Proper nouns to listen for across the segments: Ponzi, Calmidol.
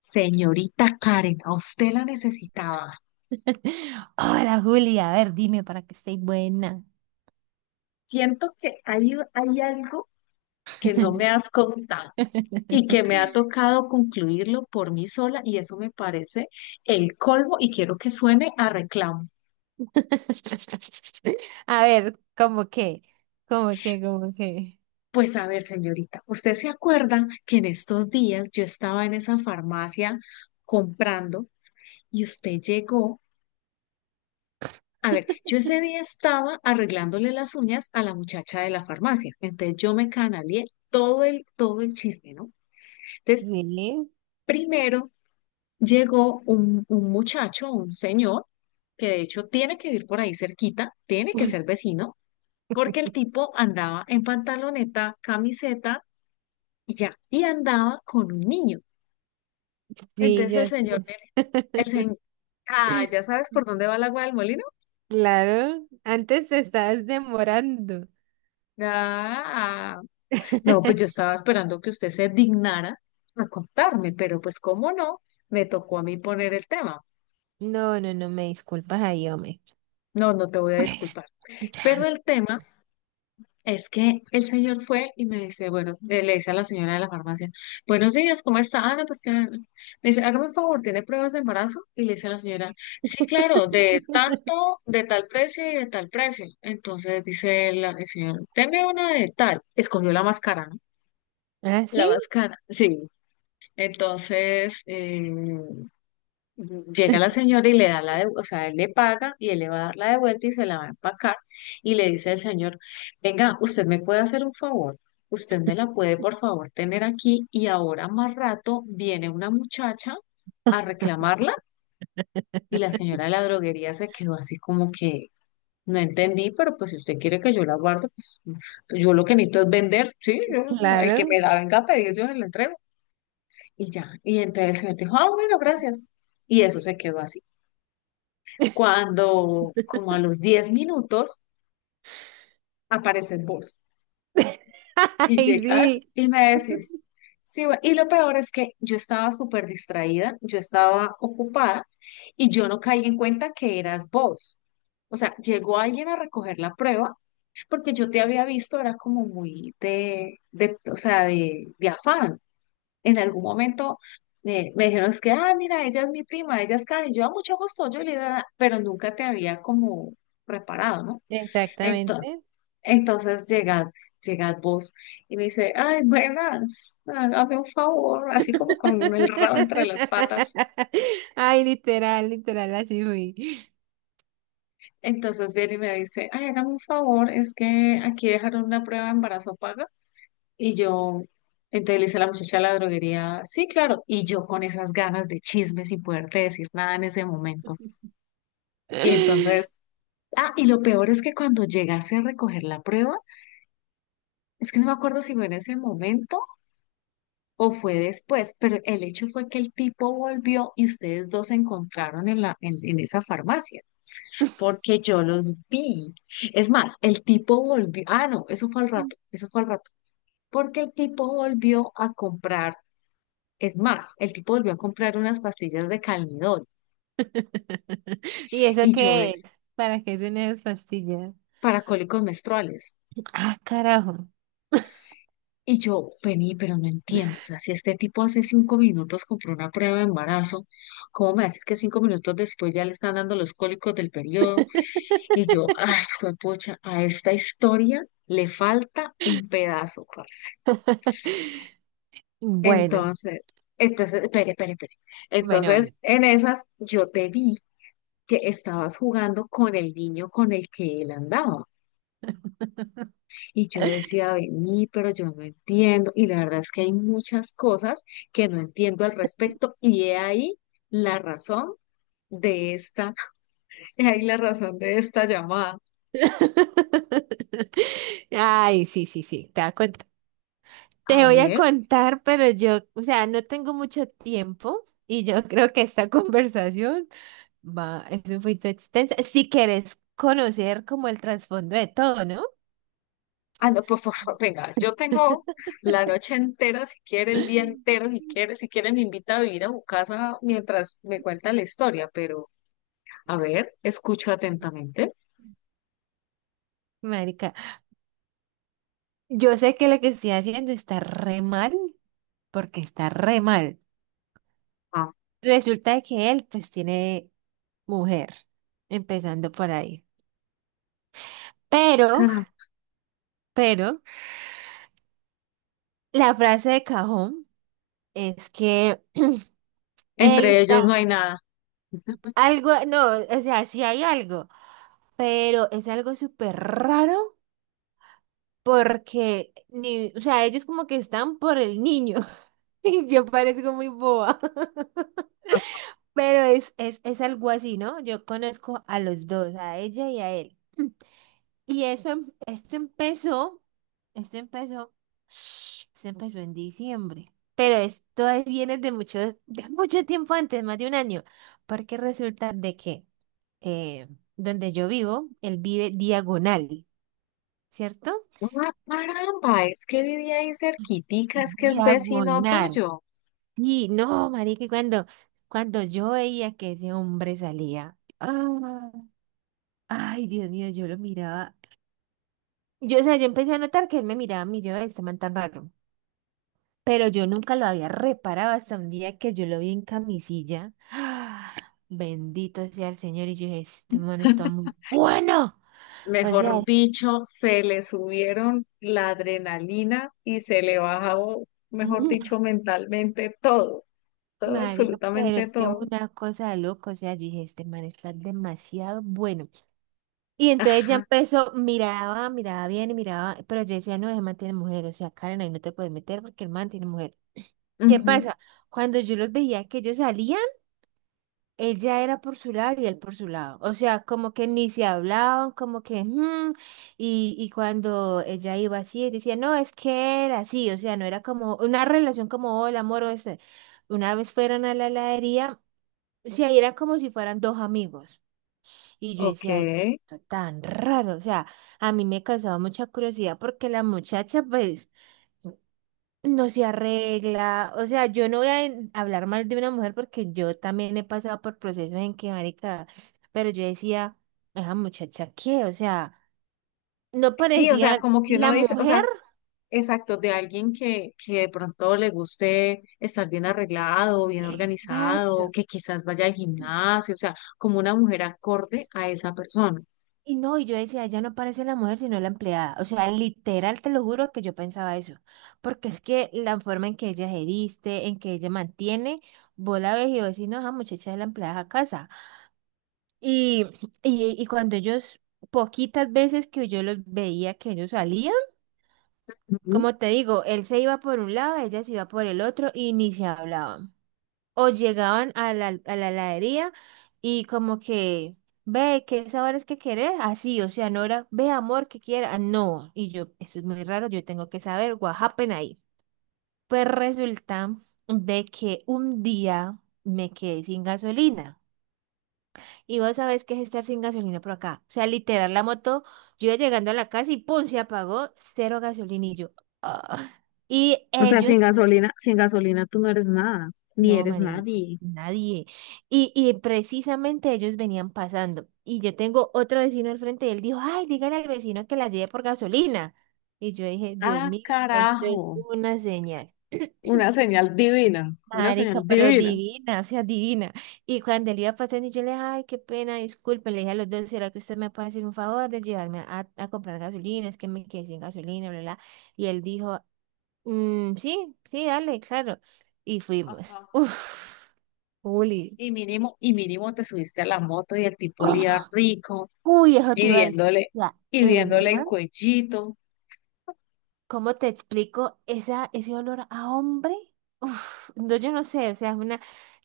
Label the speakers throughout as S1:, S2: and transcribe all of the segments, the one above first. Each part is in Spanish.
S1: Señorita Karen, a usted la necesitaba.
S2: Hola Julia, a ver, dime para que esté buena.
S1: Siento que hay algo que no me has contado y que me ha tocado concluirlo por mí sola, y eso me parece el colmo, y quiero que suene a reclamo.
S2: A ver, ¿cómo qué? ¿Cómo qué? ¿Cómo qué?
S1: Pues a ver, señorita, ¿usted se acuerda que en estos días yo estaba en esa farmacia comprando y usted llegó? A ver, yo ese día estaba arreglándole las uñas a la muchacha de la farmacia, entonces yo me canalié todo el chisme, ¿no? Entonces,
S2: Sí,
S1: primero llegó un muchacho, un señor, que de hecho tiene que vivir por ahí cerquita, tiene que ser vecino, porque el tipo andaba en pantaloneta, camiseta y ya, y andaba con un niño.
S2: sí,
S1: Entonces
S2: ya sé.
S1: el señor, ah, ¿ya sabes por dónde va el agua del molino?
S2: Claro, antes te estabas demorando.
S1: Ah, no, pues yo estaba esperando que usted se dignara a contarme, pero pues cómo no, me tocó a mí poner el tema.
S2: No, no, no, me disculpas ahí, hombre.
S1: No, no te voy a
S2: Pues.
S1: disculpar. Pero el tema... Es que el señor fue y me dice, bueno, le dice a la señora de la farmacia, buenos días, ¿cómo está, Ana?, pues que me dice, hágame un favor, ¿tiene pruebas de embarazo? Y le dice a la señora, sí, claro, de tanto, de tal precio y de tal precio. Entonces dice el señor, deme una de tal. Escogió la máscara, ¿no?
S2: ¿Ah,
S1: La
S2: sí?
S1: máscara, sí. Entonces, llega la señora y le da la de, o sea, él le paga y él le va a dar la de vuelta y se la va a empacar, y le dice al señor, venga, usted me puede hacer un favor, usted me la puede por favor tener aquí, y ahora más rato viene una muchacha a reclamarla. Y la señora de la droguería se quedó así como que no entendí, pero pues si usted quiere que yo la guarde, pues yo lo que necesito es vender, sí, yo... el que
S2: Claro.
S1: me la venga a pedir yo se la entrego y ya. Y entonces el señor dijo, ah, bueno, gracias. Y eso se quedó así. Cuando, como a los 10 minutos, apareces vos y
S2: Ay,
S1: llegas
S2: sí.
S1: y me decís, sí, y lo peor es que yo estaba súper distraída, yo estaba ocupada y yo no caí en cuenta que eras vos. O sea, llegó alguien a recoger la prueba porque yo te había visto, era como muy de, o sea, de afán. En algún momento, me dijeron, es que, ah, mira, ella es mi prima, ella es Karen, y yo, a mucho gusto, yo le... pero nunca te había como preparado, ¿no?
S2: Exactamente.
S1: Entonces, entonces llegad, llegad vos y me dice, ay, buenas, hágame un favor, así como con el rabo entre las patas.
S2: Ay, literal, literal, así fui.
S1: Entonces viene y me dice, ay, hágame un favor, es que aquí dejaron una prueba de embarazo paga. Y yo... entonces le dice la muchacha de la droguería, sí, claro. Y yo con esas ganas de chisme sin poderte decir nada en ese momento. Y entonces, ah, y lo peor es que cuando llegase a recoger la prueba, es que no me acuerdo si fue en ese momento o fue después, pero el hecho fue que el tipo volvió y ustedes dos se encontraron en en esa farmacia, porque yo los vi. Es más, el tipo volvió, ah, no, eso fue al rato, eso fue al rato, porque el tipo volvió a comprar, es más, el tipo volvió a comprar unas pastillas de Calmidol,
S2: ¿Y eso
S1: y yo,
S2: qué
S1: es
S2: es? ¿Para qué son esas pastillas?
S1: para cólicos menstruales.
S2: Ah, carajo.
S1: Y yo, vení, pero no entiendo, o sea, si este tipo hace 5 minutos compró una prueba de embarazo, ¿cómo me haces que 5 minutos después ya le están dando los cólicos del periodo? Y yo, ay, pucha, a esta historia le falta un pedazo, parce.
S2: Bueno,
S1: Entonces, entonces, espere, espere, espere.
S2: bueno,
S1: Entonces,
S2: bueno.
S1: en esas, yo te vi que estabas jugando con el niño con el que él andaba. Y yo decía, vení, pero yo no entiendo. Y la verdad es que hay muchas cosas que no entiendo al respecto. Y he ahí la razón de esta, he ahí la razón de esta llamada.
S2: Ay, sí, sí, sí, te voy a contar. Te
S1: A
S2: voy a
S1: ver.
S2: contar, pero yo, o sea, no tengo mucho tiempo y yo creo que esta conversación va, es un poquito extensa. Si quieres conocer como el trasfondo de todo, ¿no?
S1: Ah, no, por favor, venga, yo tengo la noche entera, si quiere, el día entero, si quiere, si quiere, me invita a vivir a su casa mientras me cuenta la historia, pero a ver, escucho atentamente.
S2: Marica, yo sé que lo que estoy haciendo está re mal, porque está re mal.
S1: Ah,
S2: Resulta de que él pues tiene mujer, empezando por ahí. Pero,
S1: caramba.
S2: pero, la frase de cajón es que él
S1: Entre ellos
S2: está
S1: no hay nada.
S2: algo, no, o sea, sí hay algo, pero es algo súper raro porque, ni, o sea, ellos como que están por el niño. Yo parezco muy boba, pero es algo así, ¿no? Yo conozco a los dos, a ella y a él. Y eso, esto empezó, esto empezó en diciembre, pero viene de mucho tiempo antes, más de un año, porque resulta de que eh, donde yo vivo, él vive diagonal, ¿cierto?
S1: Ah, caramba, es que vivía ahí cerquitica, es que es vecino
S2: Diagonal.
S1: tuyo.
S2: Sí, no, marica, y cuando yo veía que ese hombre salía, ah, ay, Dios mío, yo lo miraba. Yo, o sea, yo empecé a notar que él me miraba a mí, yo, este man tan raro. Pero yo nunca lo había reparado hasta un día que yo lo vi en camisilla. Ah, bendito sea el Señor. Y yo dije, este man está muy bueno. O sea,
S1: Mejor dicho, se le subieron la adrenalina y se le bajó, mejor
S2: mm,
S1: dicho, mentalmente todo, todo,
S2: marica, pero
S1: absolutamente
S2: es que es
S1: todo.
S2: una cosa de loco. O sea, yo dije, este man está demasiado bueno. Y entonces ya
S1: Ajá.
S2: empezó, miraba, miraba bien y miraba, pero yo decía, no, ese man tiene mujer, o sea, Karen, ahí no te puedes meter porque el man tiene mujer. ¿Qué
S1: Ujú.
S2: pasa? Cuando yo los veía que ellos salían, ella era por su lado y él por su lado. O sea, como que ni se hablaban, como que, "Mm", y cuando ella iba así, él decía, no, es que era así, o sea, no era como una relación como, hola, amor, o este. Una vez fueron a la heladería, o sea, y era como si fueran dos amigos. Y yo
S1: Ok.
S2: decía, esto tan raro, o sea, a mí me causaba mucha curiosidad porque la muchacha, pues, no se arregla, o sea, yo no voy a hablar mal de una mujer porque yo también he pasado por procesos en que, marica, pero yo decía, esa muchacha, ¿qué? O sea, no
S1: Sí, o sea,
S2: parecía
S1: como que
S2: la
S1: uno dice, o
S2: mujer.
S1: sea, exacto, de alguien que de pronto le guste estar bien arreglado, bien
S2: Exacto.
S1: organizado, que quizás vaya al gimnasio, o sea, como una mujer acorde a esa persona.
S2: Y no, y yo decía, ya no parece la mujer, sino la empleada. O sea, literal, te lo juro que yo pensaba eso. Porque es que la forma en que ella se viste, en que ella mantiene, vos la ves y vos decís, no, esa muchacha es la empleada a casa. Y, y cuando ellos, poquitas veces que yo los veía que ellos salían,
S1: Ujú.
S2: como te digo, él se iba por un lado, ella se iba por el otro y ni se hablaban. O llegaban a la heladería y como que, ve, ¿qué sabores que querés? Así, o sea, no era, ve, amor, que quiera. No, y yo, eso es muy raro, yo tengo que saber, what happened ahí. Pues resulta de que un día me quedé sin gasolina. Y vos sabés qué es estar sin gasolina por acá. O sea, literal, la moto, yo iba llegando a la casa y ¡pum! Se apagó, cero gasolina y yo. Ah. Y
S1: O sea, sin
S2: ellos.
S1: gasolina, sin gasolina tú no eres nada, ni
S2: No,
S1: eres
S2: Marense,
S1: nadie.
S2: nadie. Y precisamente ellos venían pasando. Y yo tengo otro vecino al frente y él dijo, ay, dígale al vecino que la lleve por gasolina. Y yo dije, Dios
S1: Ah,
S2: mío, esto es
S1: carajo.
S2: una señal.
S1: Una señal divina, una
S2: Marica,
S1: señal
S2: pero
S1: divina.
S2: divina, o sea, divina. Y cuando él iba pasando, y yo le dije, ay, qué pena, disculpe, le dije a los dos, ¿será que usted me puede hacer un favor de llevarme a comprar gasolina? Es que me quedé sin gasolina, bla, bla. Y él dijo, "Mm, sí, sí, dale, claro". Y fuimos.
S1: Ajá.
S2: Uf, Juli.
S1: Y mínimo te subiste a la moto y el tipo olía
S2: ¡Oh!
S1: rico,
S2: Uy, eso te
S1: y
S2: iba a decir.
S1: viéndole,
S2: O sea,
S1: y
S2: el
S1: viéndole el
S2: man,
S1: cuellito.
S2: ¿cómo te explico esa, ese olor a hombre? Uf, no, yo no sé, o sea, es una,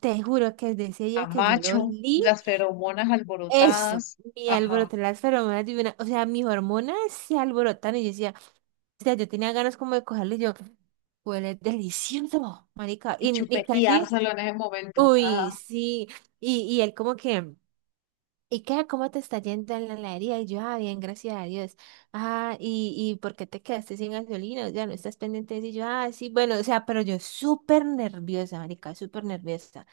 S2: te juro que desde ese
S1: A
S2: día que yo lo
S1: macho,
S2: olí,
S1: las feromonas
S2: eso,
S1: alborotadas,
S2: mi
S1: ajá,
S2: alboroté las feromonas de una, o sea, mis hormonas se alborotaron y yo decía, o sea, yo tenía ganas como de cogerlo y yo, huele delicioso, marica,
S1: y
S2: y casi,
S1: chupeteárselo en ese momento,
S2: uy,
S1: ajá.
S2: sí, y él como que... ¿Y qué? ¿Cómo te está yendo en la heladería? Y yo, ah, bien, gracias a Dios. Ah, ¿y por qué te quedaste sin gasolina? Ya no estás pendiente de eso. Y yo, ah, sí, bueno, o sea, pero yo súper nerviosa, marica, súper nerviosa.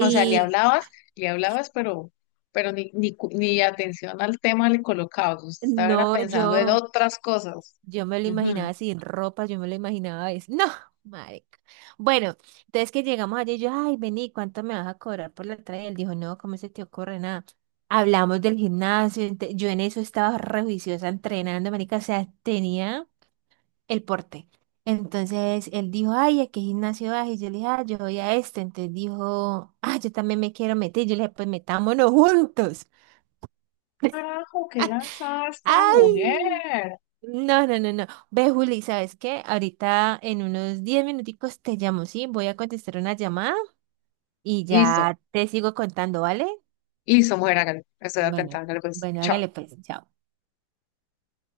S1: O sea, le hablabas, pero ni atención al tema le colocabas, usted estaba era
S2: no,
S1: pensando en
S2: yo,
S1: otras cosas.
S2: yo me lo
S1: Ujú.
S2: imaginaba sin ropa, yo me lo imaginaba, es, no, marica. Bueno, entonces que llegamos allí, yo, ay, vení, ¿cuánto me vas a cobrar por la entrada? Y él dijo, no, ¿cómo se te ocurre nada? Hablamos del gimnasio, yo en eso estaba re juiciosa entrenando, marica, o sea, tenía... el porte. Entonces él dijo, ay, ¿a qué gimnasio vas? Y yo le dije, ah, yo voy a este. Entonces dijo, ah, yo también me quiero meter. Yo le dije, pues metámonos juntos.
S1: Carajo, qué lanzada esta
S2: ¡Ay!
S1: mujer.
S2: No, no, no, no. Ve, Juli, ¿sabes qué? Ahorita en unos 10 minuticos te llamo, ¿sí? Voy a contestar una llamada y
S1: Listo,
S2: ya te sigo contando, ¿vale?
S1: listo, mujer, hágale, estoy
S2: Bueno,
S1: atentada, hágale, pues,
S2: bueno,
S1: chao.
S2: hágale pues, chao.